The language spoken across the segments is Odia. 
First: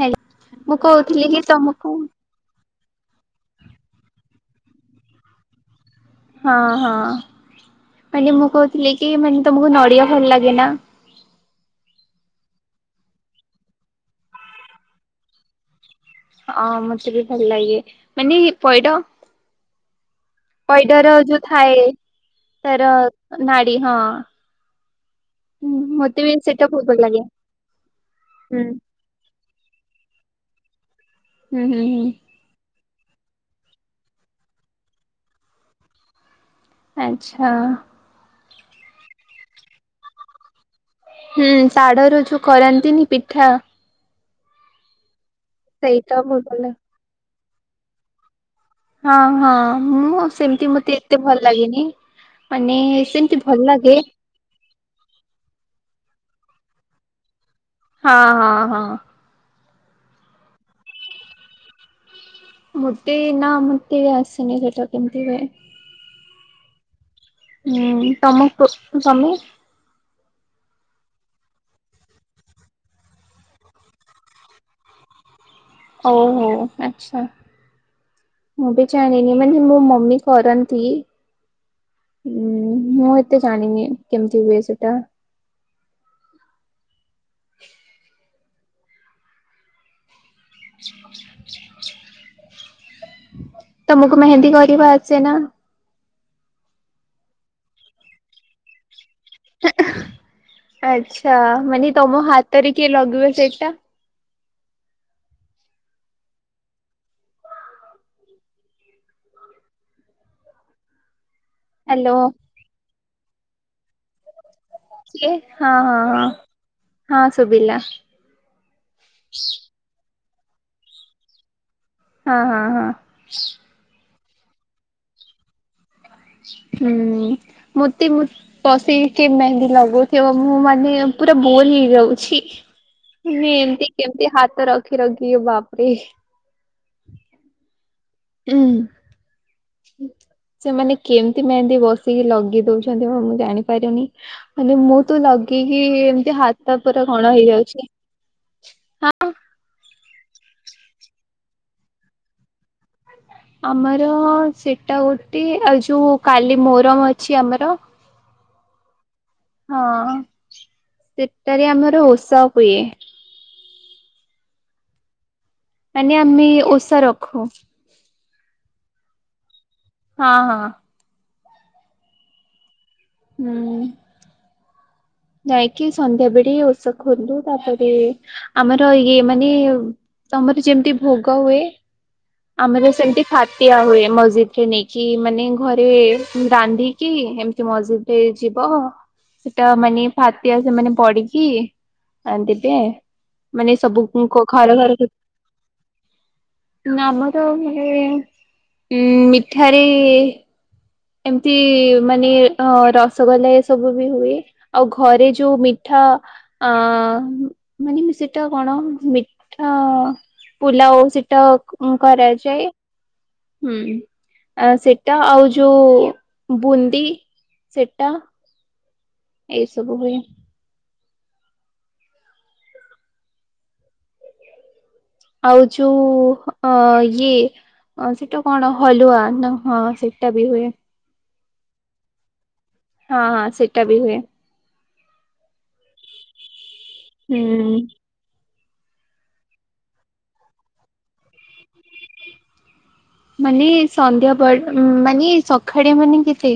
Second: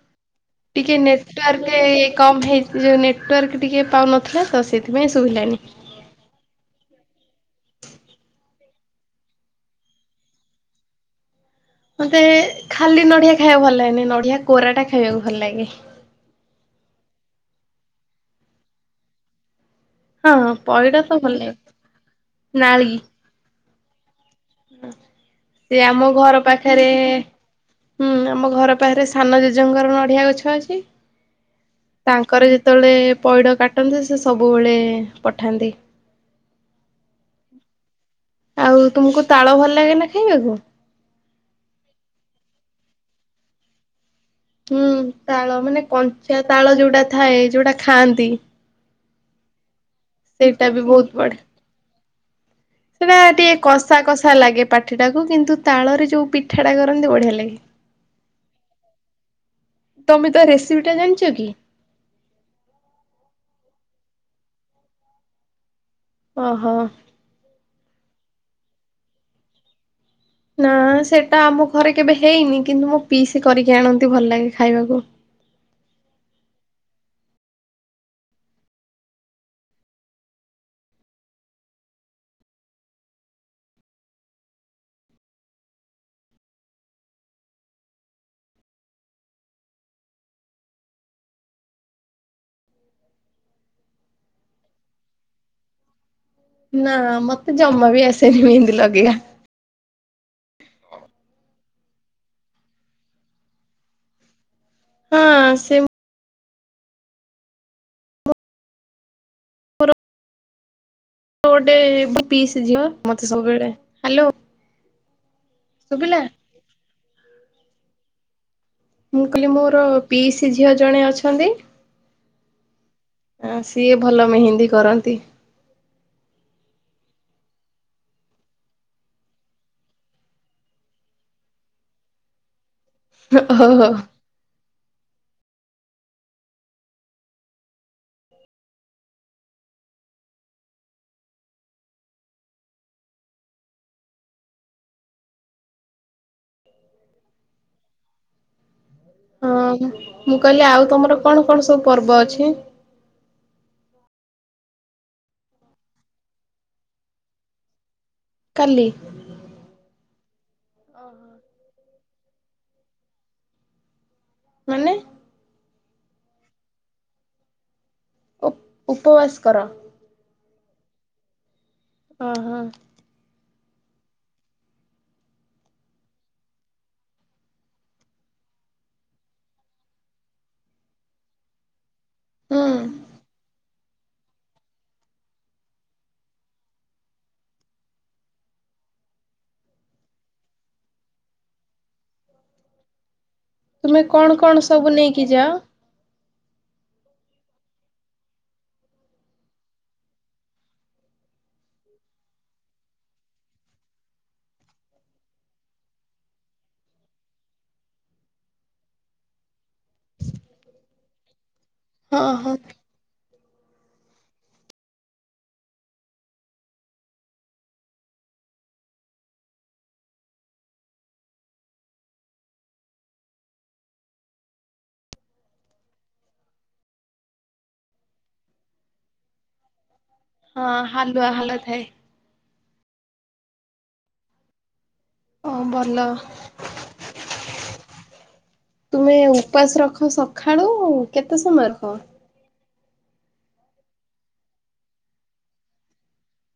ହେଲ ମୁଁ ଟିକେ କହୁଥିଲି କି ନେଟୱାର୍କ ତମକୁ କମ୍ ହେଇ ଯେଉଁ ନେଟୱାର୍କ ଟିକେ ପାଉନଥିଲା ତ ସେଥିପାଇଁ ଶୁଭିଲାନି। ହଁ ହଁ। ମାନେ ମୁଁ କହୁଥିଲି କି -ମାନେ ତମକୁ ନଡିଆ ଭଲ ଲାଗେ ନା? ମତେ ଖାଲି ନଡିଆ ଖାଇବାକୁ ଭଲ ଲାଗେନି, ନଡିଆ କୋରା ଟା ଖାଇବାକୁ ଭଲ ଲାଗେ। ହଁ ମତେ ବି ଭଲ ଲାଗେ, ମାନେ ପଇଡ଼ ହଁ ପଇଡ ତ ପଇଡର ଭଲ ଯୋଉ ଲାଗେ ଥାଏ ତାର ନାଳି ନାଡି, ହଁ [inaudible] ସେ ଆମ ମତେ ବି ଘର ସେଇଟା ପାଖରେ, ବହୁତ ଭଲ ଲାଗେ। ହୁଁ ଆମ ହୁଁ ଘର ପାଖରେ ସାନ ଜଣଙ୍କର ନଡିଆ ଗଛ ଅଛି, ହୁଁ ହୁଁ ହୁଁ ତାଙ୍କର ଯେତେବେଳେ ଯେ ପଇଡ଼ କାଟନ୍ତି ସେ ସବୁବେଳେ ପଠାନ୍ତି। ଆଚ୍ଛା। ଆଉ ତୁମକୁ ତାଳ ଭଲ ଲାଗେ ନା ଖାଇବାକୁ? ହୁଁ ତାଡର ଜୋଉ କରାନ୍ତିନି ପିଠା ହୁଁ ତାଳ ମାନେ ସେଇଟା କଞ୍ଚା ବହୁତ ଭଲ ତାଳ ଲାଗେ। ଯୋଉଟା ଥାଏ ଯୋଉଟା ଖାଆନ୍ତି। ହଁ ହଁ। ମୁଁ ସେଇଟା ସେମିତି ବି ମତେ ବହୁତ ଏତେ ବଢିଆ ଭଲ ଲାଗେନି ମାନେ ସେଟା ସେମିତି ଟିକେ ଭଲ ଲାଗେ କଷା କଷା ଲାଗେ ପାଟିଟାକୁ କିନ୍ତୁ ତାଳରେ ଯେଉଁ ପିଠାଟା କରନ୍ତି ବଢ଼ିଆ ଲାଗେ ହଁ ହଁ ହଁ ତମେ ତ ରେସିପି ଟା ଜାଣିଛ କି? ମୁଦେ ନା ମତେ ଟିକେ ଆସେନି ସେଟା କେମିତି ହୁଏ। ଓ ହୋ। ହୁଁ ତମ ତୁ ତମେ ନା ସେଟା ଆମ ଘରେ କେବେ ହେଇନି, କିନ୍ତୁ ମୁଁ ପିଇସ କରିକି ଆଣନ୍ତି ଭଲ ଲାଗେ ଖାଇବାକୁ। ଓ ହୋ ଆଚ୍ଛା। ମୁଁ ବି ଜାଣିନି ମାନେ ମୋ ମମି କରନ୍ତି। ହୁଁ ମୁଁ ଏତେ ଜାଣିନି କେମିତି ହୁଏ ସେଟା [inaudible] ତମକୁ ମେହେନ୍ଦି କରିବା ଆସେ ନା ନା ନା ମତେ ଜମା ବି ଆସେନି ମେହେନ୍ଦୀ ଲଗେଇବା ଆଚ୍ଛା ମାନେ ତମ ହାତରେ କିଏ ଲଗିବ ସେଇଟା ହଁ ସେ ଗୋଟେ ହ୍ୟାଲୋ ପିସି ଝିଅ ମତେ ସବୁବେଳେ ହ୍ୟାଲୋ ହଁ ହଁ ଶୁଭିଲା? ହଁ ହଁ ସୁବିଲା, ମୁଁ କହିଲି ମୋର ପିଇସି ଝିଅ ଜଣେ ଅଛନ୍ତି। ହଁ ହଁ ହଁ। ଆ ସିଏ ଭଲ ମେହେନ୍ଦୀ କରନ୍ତି। ହୁଁ ମତେ ମୁଁ ବସେଇକି ମେହେନ୍ଦି ଲଗଉଥିବ, ମୁଁ ମାନେ ପୁରା ବୋର ହେଇଯାଉଛି। ମାନେ ଓହୋ ଏମତି କେମତି ହାତ ରଖି ରଖି ବାପରେ ହୁଁ। ସେମାନେ କେମିତି ମେହେନ୍ଦି ବସିକି ଲଗେଇ ଦେଉଛନ୍ତି, ମୁଁ ଜାଣିପାରେନି ମାନେ ମୁଁ ତ ଲଗ ଲଗେଇକି ଏମତି ହାତ ପୁରା କଣ ହେଇଯାଉଛି। ହଁ ମୁଁ କହିଲି ଆଉ ତମର କଣ କଣ ସବୁ ପର୍ବ ଅଛି? ଆମର ସେଟା ଗୋଟେ ଆଉ ଯୋ କାଲି ମୋର ଅଛି ଆମର କାଲି ହଁ ସେଟାରେ ଆମର ଓସା ହୁଏ। ମାନେ ମାନ ଆମେ ଓଷା ରଖୁ। ଉପ ଉପବାସ କର। ହଁ ହଁ। ଓ ହୋ। ହୁଁ। ଯାଇକି ସନ୍ଧ୍ୟା ବେଳେ ଓଷ ଖୋଲୁ ତାପରେ ଆମର ଇଏ ମାନେ ତମର ଯେମିତି ଭୋଗ ହୁଏ, ହୁଁ ଆମର ସେମତି ଫାଟ ଦିଆ ହୁଏ ମସ୍ଜିଦରେ ନେଇକି, ମାନେ ଘରେ ରାନ୍ଧିକି ଏମିତି ମସ୍ଜିଦରେ ଯିଏ। ଓହ ସେଟା ମାନେ ଫତିଆ ସେମାନେ ପଡିକି ଦେବେ ମାନେ ତୁମେ କଣ ସବୁକ-ଙ୍କ କଣ ଘର ସବୁ ଘର ନେଇକି ଯାଅ? ନା ଆମର ମାନେ ଏ - ଉଁ ମିଠାରେ ଏ ଏମତି ମାନେ ଅ ରସଗୋଲା ଏ ସବୁ ବି ହୁଏ ଆଉ ଘରେ ଯୋଉ ମିଠା ଆ-ଅ ମାନେ ସେଟା କଣ ମିଠା ଆ - ଆ ପୁଲାଉ ସେଟା ଉଁ ହଁ ହଁ। କରାଯାଏ। ହୁଁ ଆ ସେଟା ଆଉ ଯୋଉ ବୁନ୍ଦି ସେଟା। ଏଇ ସବୁ ହୁଏ। ଆଉ ଯୋଉ ଅ-ଇଏ। ଅ ସେଟା କଣ ହଲୁଆ ନା ହଁ ସେ ହଁ ହାଲୁଆ [unintelligible] ହଁ ହଁ ସେଇଟା ବି ହୁଏ। ଓ ଭଲ। ହୁଁ। ତୁମେ ଉପାସ ରଖ ସକାଳୁ କେତେ ସମୟ ରଖ। ମାନେ ସନ୍ଧ୍ୟା ବ ମାନେ ସକାଳେ ମାନେ କେତେ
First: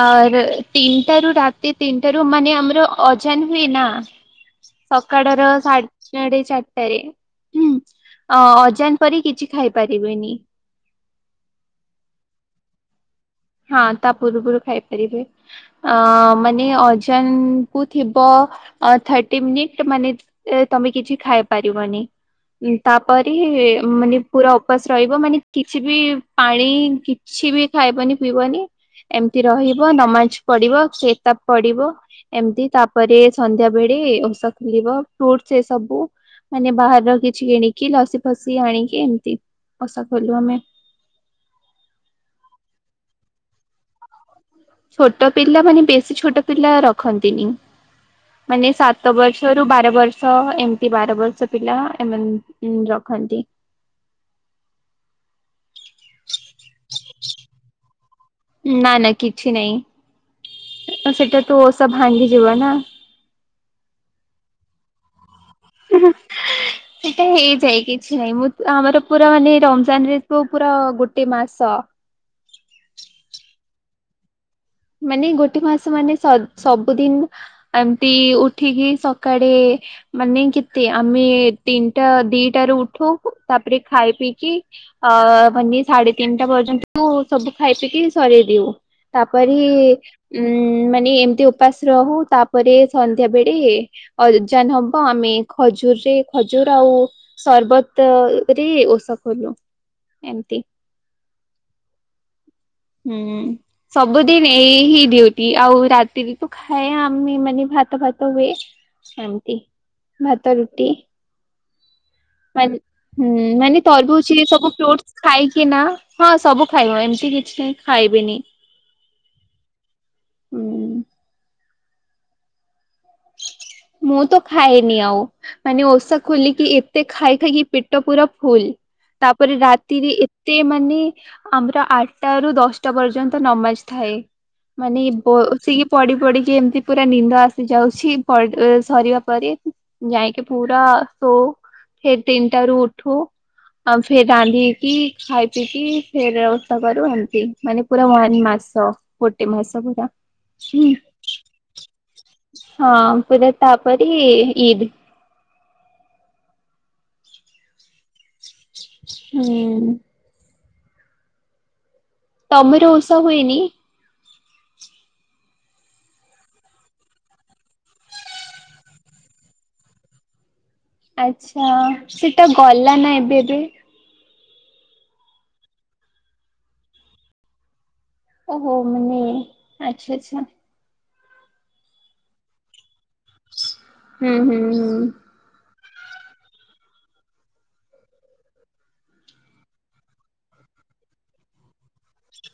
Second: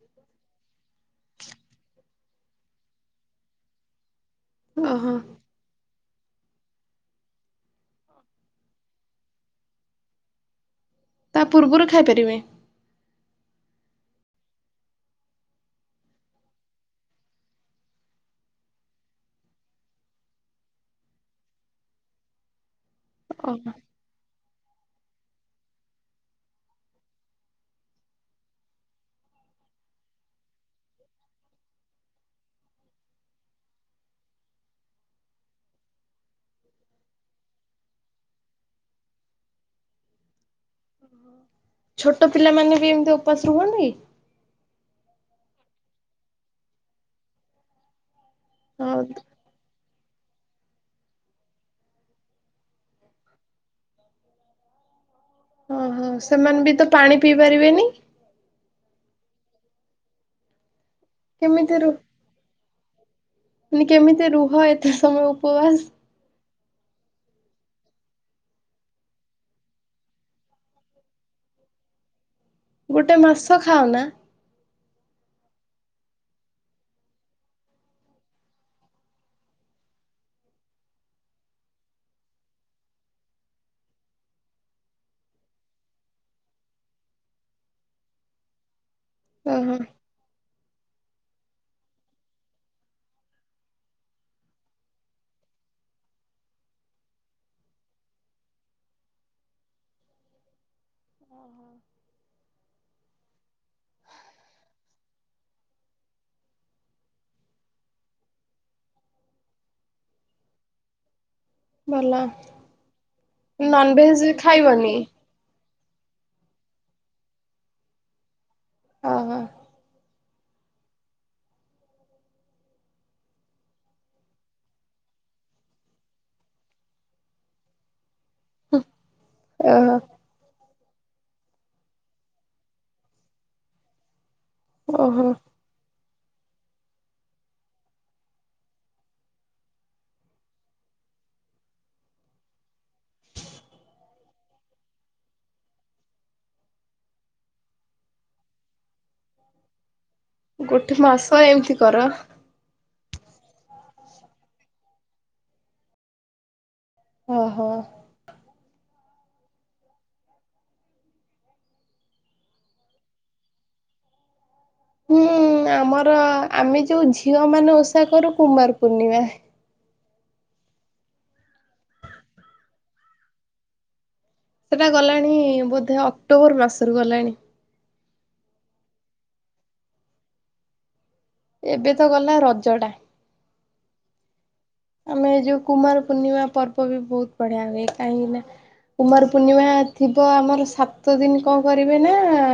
ଆର ତିନ ତିନିଟାରୁ ରାତି ତିନିଟାରୁ ମାନେ ଆମର ଅଜାନ ହୁଏ ନା ଓହୋ। ସକାଳ ର ସା ସାଢେ ଚାରିଟାରେ ହୁଁ ଅଜାନ ପରି କିଛି ଖାଇପାରିବେନି। ତା ପୂର୍ବରୁ ଖାଇପାରିବେ। ହଁ ତା ପୂର୍ବରୁ ଖାଇପାରିବେ ଆ ମାନେ ଅଜାନ୍ କୁ ଥିବ ଅ ଥାର୍ଟୀ ମିନିଟ୍ ମନେ ଏ ତମେ କିଛି ଝାଇପାରିବନି ଉଁ ତାପରେ ଓହୋ। ମାନେ ପୁରା ଉପାସ ରହିବ ମାନେ କିଛି ବି ପାଣି କିଛି ବି ଖାଇବନି ପିଇବନି ଏମତି ରହିବ ନମାଜ ପଢିବ କେତାବ ପଢିବ ଏମତି ତାପରେ ସନ୍ଧ୍ୟା ବେଳେ ଓଷା ଖଲିବ ଫ୍ରୁଟ୍ସ ଏ ସବୁ ମାନେ ବାହାରର କିଛି କିଣିକି ଲସି ଫସି ଆଣିକି ଏମତି ଓଷା ଖୋଲୁ ଆମେ। ଛୋଟ ପିଲାମାନେ ବି ଏମତି ଉପାସ ରୁହନ୍ତି? ଛୋଟ ପିଲା ମାନେ ବେଶୀ ଛୋଟ ପିଲା ରଖନ୍ତିନି। ମାନେ ହଁ ସାତ ବର୍ଷରୁ ବାର ବର୍ ବର୍ଷ ଏମତି ବାର ବର୍ଷ ପିଲା ଏମାନ୍ ଅ ରଖନ୍ତି। [inaudible] ଓହୋ ସେମାନେ ବି ତ ପାଣି ପିଇ ପାରିବେନି? ନା ନା କିଛି ନାଇଁ ସେଟା ତୁ ଓଷା ଭାଙ୍ଗି ଯିବ ନା। ନେ କେମିତି ରୁହ ଏତେ ସମୟ ଉପବାସ୍। ସେଟା ହେଇଯାଏ କିଛି ନହିଁ ମୁଁ ଆମର ପୁରା ମାନେ ରମଜାନରେ ପୁରା ଗୋଟେ ମାସ। [inaudible] ଗୋଟେ ମାସ ଖାଓ ନା? ମାନେ ଗୋଟେ ମାସ ମାନେ ସ-ସବୁଦିନ୍ ଏମତି ଉଠିକି ସକାଳେ ମାନେ କେତେ ଆମେ ତିନିଟା ଦିଟାରୁ ଉଠୁ ତାପରେ ଖାଇ ପିଇକି ଆ ମାନେ ସାଢେ ତିନିଟା ପର୍ଯ୍ୟନ୍ତୁ ସବୁ ଖାଇ ପିକି ସରେଇଦିଉ। ପରି। ଓହୋ ଉଁ ମାନେ ଏମିତି ଉପାସ ରହୁ ତାପରେ ସନ୍ଧ୍ୟା ବେଳେ ଅଜାନ ହବ ଆମେ ଖଜୁର୍ରେ ଖଜୁର୍ ଆଉ ସର୍ବତ ରେ ଓଷା ଖୋଲୁ। ଏମ୍ତି। [inaudible] ହୁଁ ସବୁଦିନ ଏଇ ହି ଡିଉଟି ଆଉ ରାତିରେ ତ ଖାଏ ଆମେ ମାନେ ଭା ଭାତ ଫାତ ହୁଏ ଏମତି ଭାତ ରୁଟି। ଭଲ। ମାନେ ହୁଁ ମାନେ ତରଭୁଜ ନନଭେଜ ଏ ସବୁ ଖାଇବନି ଫ୍ରୁଟ୍ସ ଖାଇ କି ନା ହଁ ସବୁ ଖାଇବ ଏମିତି କିଛି ନାଁ ଖାଇବିନି। ଓ ହୋ। ହୁଁ। ମୁଁ ତ ଖାଏନି ଆଉ ମାନେ ଓଷା ଖୋଲିକି ଏତେ ଖାଇ ଖାଇକି ପେଟ ପୁର ଫୁଲ୍। ତାପରେ ଓହୋ ରାତିରେ ଏତେ ମାନେ। ଆମର ଆଠଟା ରୁ ଦଶଟା ପର୍ଯ୍ୟନ୍ତ ନମାଜ ଥାଏ। ମାନେ ଓହୋ ବସିକି ପଡି ପଡିକି ଏମତି ପୁରା ନିନ୍ଦ ଆସିଯାଉ ଅଛି ସରିବା ପରେ ଯାଇକି ପୁରା ସୋ ଫେର୍ ତିନିଟା ରୁ ଉଠୁ। ଆଉ ଫେ ରାନ୍ଧିକି ଖାଇ ପିଇକି ଫେର ଓଷା କରୁ ଏମତି ମାନେ ପୁରା ୱାନ ମା ମାସ ଗୋଟେ ମାସ ପୁରା। ଗୋଟେ ମାସ ଏମିତି କର। ହଁ ପୁରା ତାପରି ଇଦ୍। ଓ ହୋ। ହୁଁ। ତମର ଓଷା ହୁଏନି? ହୁଁ ଆମର ଆମେ ଯୋଉ ଝିଅ ମାନେ ଓଷା କରୁ କୁମାର ପୂର୍ଣିମା। ଆଛା ସେଟା ଗଲା ନା ଏବେ ଏବେ। ସେଟା ଗଲାଣି-ଇ-ଇ-ଇ ବୋଧେ ଅକ୍ଟୋବର ମାସରୁ ଗଲାଣି। ଓହୋ ମାନେ ଆଚ୍ଛା ଆଛା। ଏବେ ତ ଗଲା ରଜ ଟା। ହୁଁ ହୁଁ। ଆମେ ଏ ଯୋଉ କୁମାର ପୂର୍ଣ୍ଣିମା ପର୍ବ ବି ବହୁତ ବଢିଆ ହୁଏ କାହିଁକିନା କୁମାର ପୂର୍ଣ୍ଣିମା ଥିବ ଆମର ସାତ ଦିନ କଣ କରିବେ ନା-ଆ-ଆ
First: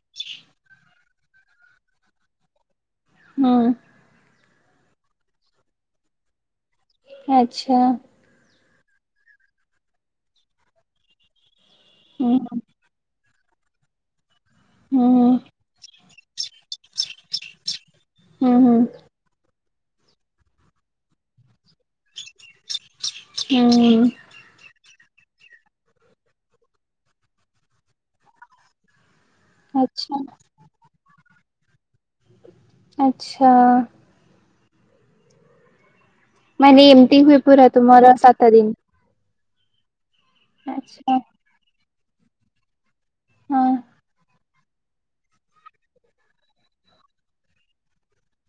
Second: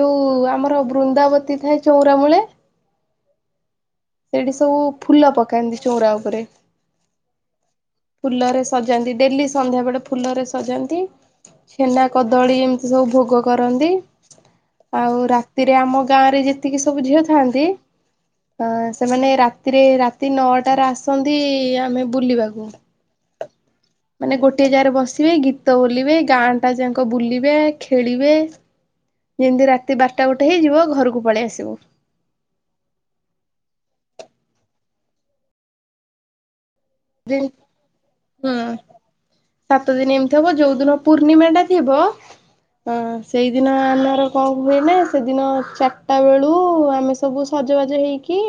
ଯୋଉ ଆମର ବୃନ୍ଦାବତୀ ଥାଏ ଚଉରା ମୂଳେ ହଁ। ସେଇଠି ସବୁ ଫୁଲ ପକାନ୍ତି ଚଉରା ଉପରେ ଆଛା। ଫୁଲରେ ସଜାନ୍ତି ଡେଲି ସଧ୍ୟା ବେଳେ ଫୁଲରେ ସଜାନ୍ତି ଛେନା ହୁଁ କଦଳୀ ଏମତି ସବୁ ଭୋଗ କରନ୍ତି ଆଉ ହୁଁ ରାତିରେ ଆମ ଗାଁ ରେ ଯେତିକି ସବୁ ଝିଅ ଥାନ୍ତି। ହୁଁ ଅ ହୁଁ ସେମାନେ ରାତିରେ ରାତି ନଅଟାରେ ଆସନ୍ତି ଆମେ ବୁଲିବାକୁ ହୁଁ ମାନେ ଗୋଟେ ଜାଗାରେ ବସ ସିବେ, ଗୀତ ବୋଲିବେ, ଗାଁ ଟା ଯକ ବୁଲିବେ, ଖେଳିବେ। ଯେମିତି ରାତି ଆଚ୍ଛା ବାରଟା ଗୋଟେ ହେଇଯିବ ଘରକୁ ପଳେଇ ଆସିବୁ। ଆଚ୍ଛା। ମାନେ ଏମତି ହୁଏ ପୁରା ହୁଁ ତୁମର ସାତ ଦିନ। ସାତ ଦିନ ଏମିତି ହବ। ଯୋଉ ଦିନ ଆଚ୍ଛା ପୂର୍ଣ୍ଣିମା ଟା ଥିବ ହଁ ହଁ ସେଇଦିନ ଆମର କଣ ହୁଏ ନା ସେଦିନ ଚାରିଟା ବେଳୁ-ଉ-ଉ ଆମେ ସବୁ ସଜବାଜ ହେଇକି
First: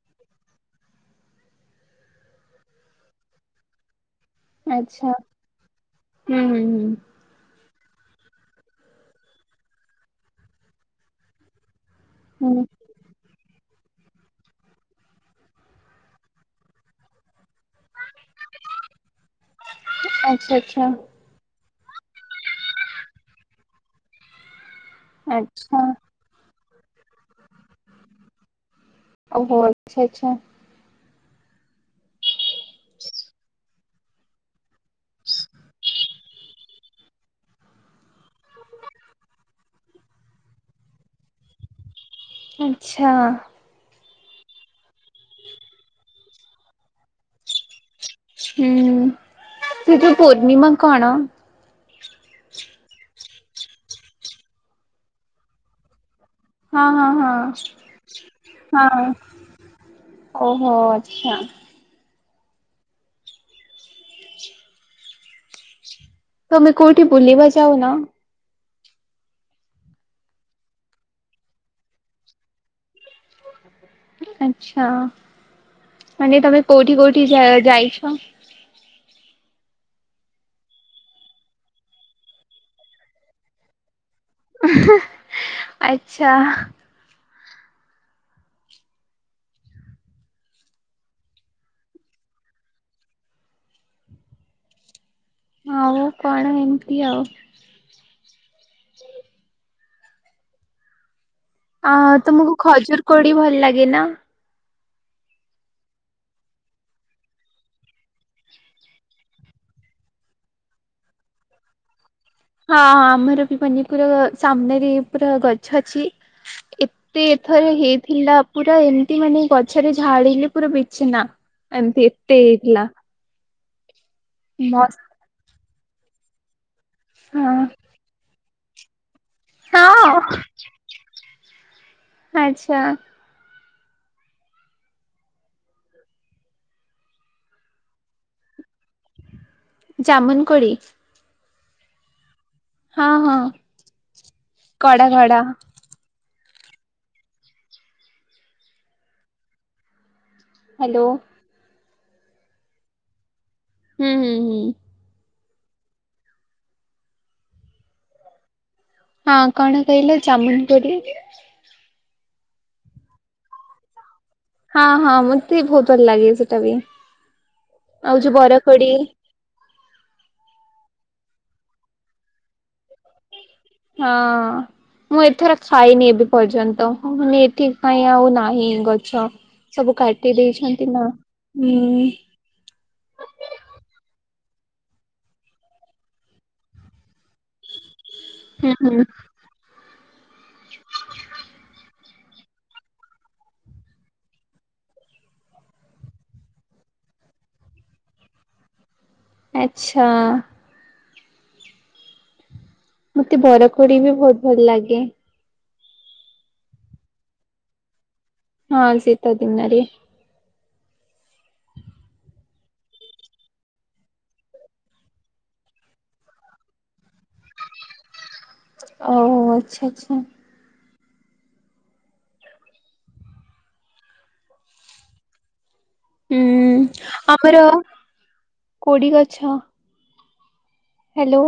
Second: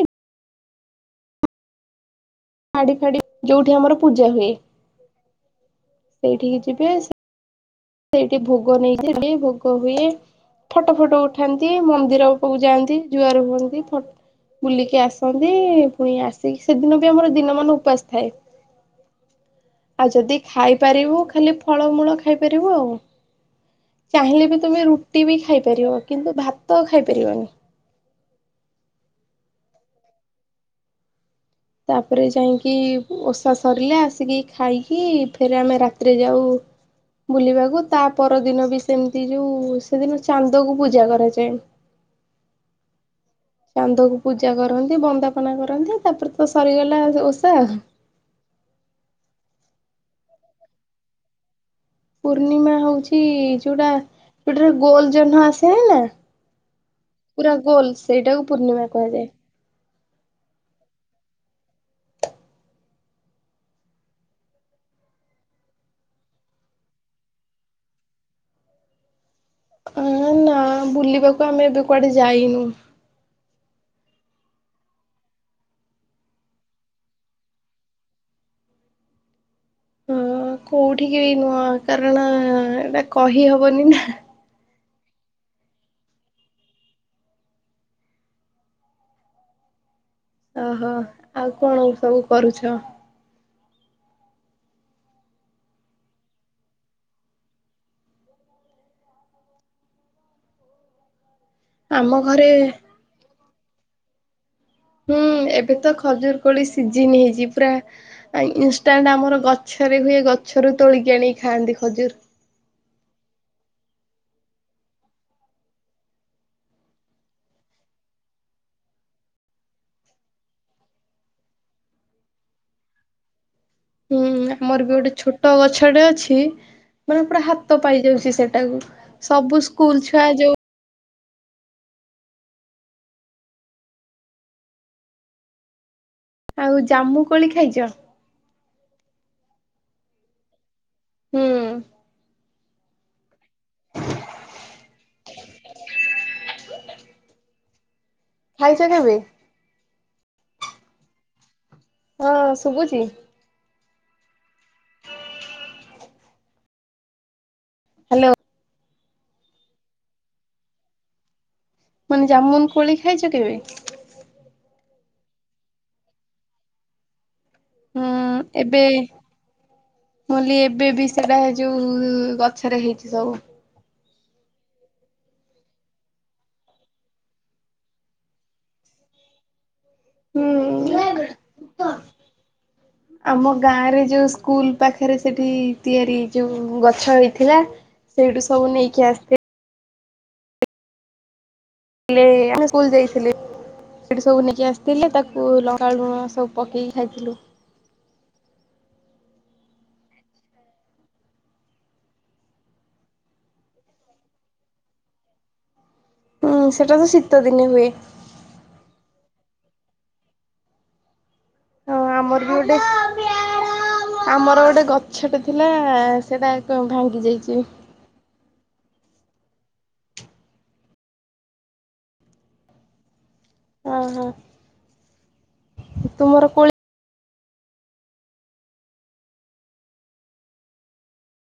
ଫାଡି ଫାଡି ଯୋଉଠି ଆମର ପୂଜା ହୁଏ ଆଚ୍ଛା ହୁଁ ହୁଁ ସେଇଠିକି ଯିବେ ସେଇଠି ଭୋଗ ନେଇଥିଲି ଭୋଗ ହୁଏ ଫଟୋ ଫଟୋ ଉଠାନ୍ତି ମନ୍ଦି ମନ୍ଦିର ହୁଁ ପାକୁ ହୁଁ ଯାଆନ୍ତି ଜୁଆର ହୁଅନ୍ତି। ଟ ବୁଲିକି ଆସନ୍ତି ପୁଣି ଆସିକି ସେଦିନ ବି ଆମର ଦିନ ମାନ ଉପାସ ଥାଏ। ଆଉ ଯଦି ଆଚ୍ଛା ଆଚ୍ଛା ଖାଇପାରିବୁ ଖାଲି ଫଳମୂଳ ଖାଇପାରିବୁ ଆଉ। ଚାହିଁଲେ ବି ତୁମେ ରୁଟି ବି ଆଚ୍ଛା ଖାଇପାରିବ କିନ୍ତୁ ଭାତ ତ ଖାଇପାରିବନି। ଓହୋ ଆଛା ଆଚ୍ଛା। ତାପରେ ଯାଇକି ଓଷା ସରିଲେ ଆସିକି ଖାଇକି ଫେରେ ଆମେ ରାତିରେ ଯାଉ ବୁଲିବାକୁ ତା ପର ଦିନ ବି ସେମିତି ଯୋଉ ସେଦିନ ଚାନ୍ଦକୁ ପୂଜା କରାଯାଏ। ଆଛା। ଚାନ୍ଦ କୁ ପୂଜା କରନ୍ତି ବନ୍ଦାପନା କରନ୍ତି ତାପରେ ତ ସରିଗଲା ଓଷା। ହୁଁ କିନ୍ତୁ ପୂର୍ଣ୍ଣିମା କଣ? ଟି ଯୋଉଟା ଯୋଉଟା ଗୋଲ ଜହ୍ନ ଆସେ ହେଲା ହଁ ହଁ ହଁ ପୂର୍ଣ୍ଣିମା ହଁ କୁହାଯାଏ। ଓହୋ ଆଚ୍ଛା। ତମେ କୋଉଠି ବୁଲିବା ଯାଉନ? ଅ ନା ବୁଲିବାକୁ ଆମେ ଏବେ କୁଆଡେ ଯାଇନୁ। ଆଚ୍ଛା ମାନେ ତମେ କଉଠି କଉଠି ଯାଇଛ? ହଁ କୋଉଠିକ ବି ନୁହ କାରଣ ଏଇଟା କହି ହବନି ନା। ଆଚ୍ଛା। ଓହୋ ଆଉ କଣ ସବୁ କରୁଛ? ଆଉ କଣ ଏମିତି ଆଉ ଅ ଆମ ଘରେ ତମକୁ ଖଜୁର କୋଳି ଭଲ ଲାଗେ ନା? ହୁଁ ଏବେ ତ ଖଜୁର କୋଳି ସିଜିିନ ହେଇଛି ପୁରା ଇନଷ୍ଟାଣ୍ଟ ଆମର ଗଛ ଥରେ ହେଲେ ଗଛରୁ ତୋଳିକି ଆଣିକି ଖାଆନ୍ତି ଖଜୁର ହଁ ଆମର ବି ମାନେପୁର ସାମ୍ନାରେ ପୁରା ଗଛ ଅଛି ଏତେ ଥରେ ହେଇଥିଲା ପୁରା ଏମତି ମାନେ ଗଛରେ ଝାଡିଲେ ପୁରା ବିଛିନ୍ନ ଅନ୍ତି ଏତେ ହେଇଥିଲା। ହୁଁ ଆମର ବି ମସ୍ତ ଗୋଟେ ଛୋଟ ଗଛଟେ ଅଛି ମାନେ ପୁରା ହଁ ହାତ ପାଇ ଯାଉଛି ସେଟାକୁ। ସବୁ ସ୍କୁଲ ଛୁଆ ହଁ ଯଉ ଆଚ୍ଛା ଆଉ ଜାମୁ କୋଳି ଖାଇଛ? ଯାମୁନ କୋଳି ହୁଁ। ହଁ ହଁ କଡା ଧଡ଼ା ଖାଇଚ କେବେ? ହାଲୋ। ହଁ ଶୁଭୁଛି। ହୁଁ ହୁଁ ହୁଁ। [unintelligible] ହ୍ୟାଲୋ। ହଁ କଣ କହିଲ ଜାମୁ କୋଳି। ମାନେ ଯାମୁ କୋଳି ଖାଇଛ କେବେ? ହଁ ହଁ ମୋତେ ବହୁତ ଭଲ ଲାଗେ ସେଟା ବି ଆଉ ଯୋଉ ବରକୋଳି। ବୋଇଲି ଏବେ ବି ସେଟା ଯୋଉ ଗଛରେ ହେଇଛି ସବୁ। ହଁ। ମୁଁ ଏଥର ଖାଇନି ଏବେ ପର୍ଯ୍ୟନ୍ତ ହଁ ମାନେ ଏଥିପାଇଁ ଆଉ ନାହିଁ ଗଛ। ସବୁ କାଟି ଦେଇଛନ୍ତି ନା ହୁଁ। ହୁଁ। ଆମ ଗାଁରେ ଯୋଉ ସ୍କୁଲ ପାଖରେ ସେଠି ତିଆରି ଯେଉଁ ଗଛ ହେଉଛି। ଥିଲା ସେଇଠୁ ସବୁ ହୁଁ ହୁଁ ନେଇକି ଆସିଥିଲେ। [unintelligible] ହେଲେ ଆମେ ସ୍କୁଲ ଯାଇଥିଲୁ। ସେଠି ସବୁ ନେଇକି ଆସିଥିଲେ ତାକୁ ଲଙ୍କାଲୁଣ ସବୁ ପକେଇକି ଖାଇଥିଲୁ। ଆଚ୍ଛା। ମୋତେ ବରକୋଳି ବି ବହୁତ ଭଲ ଲାଗେ। ହୁଁ ସେଟା ତ ଶୀତ ଦିନେ ହୁଏ। ହଁ ଶୀତ ଦିନରେ। ହଁ ଆମର ବି ଗୋଟେ। ଆମର ଗୋଟେ ଗଛଟେ ଥିଲା ସେଟା ଭାଙ୍ଗି ଯାଇଛି। ଓ ହଉ ହଉ ଆଚ୍ଛା ଆଚ୍ଛା। ଓ ହଁ। ତୁମର କୋଳି ହୁଁ ଆମର କୋଡି ଗଛ ହ୍ୟାଲୋ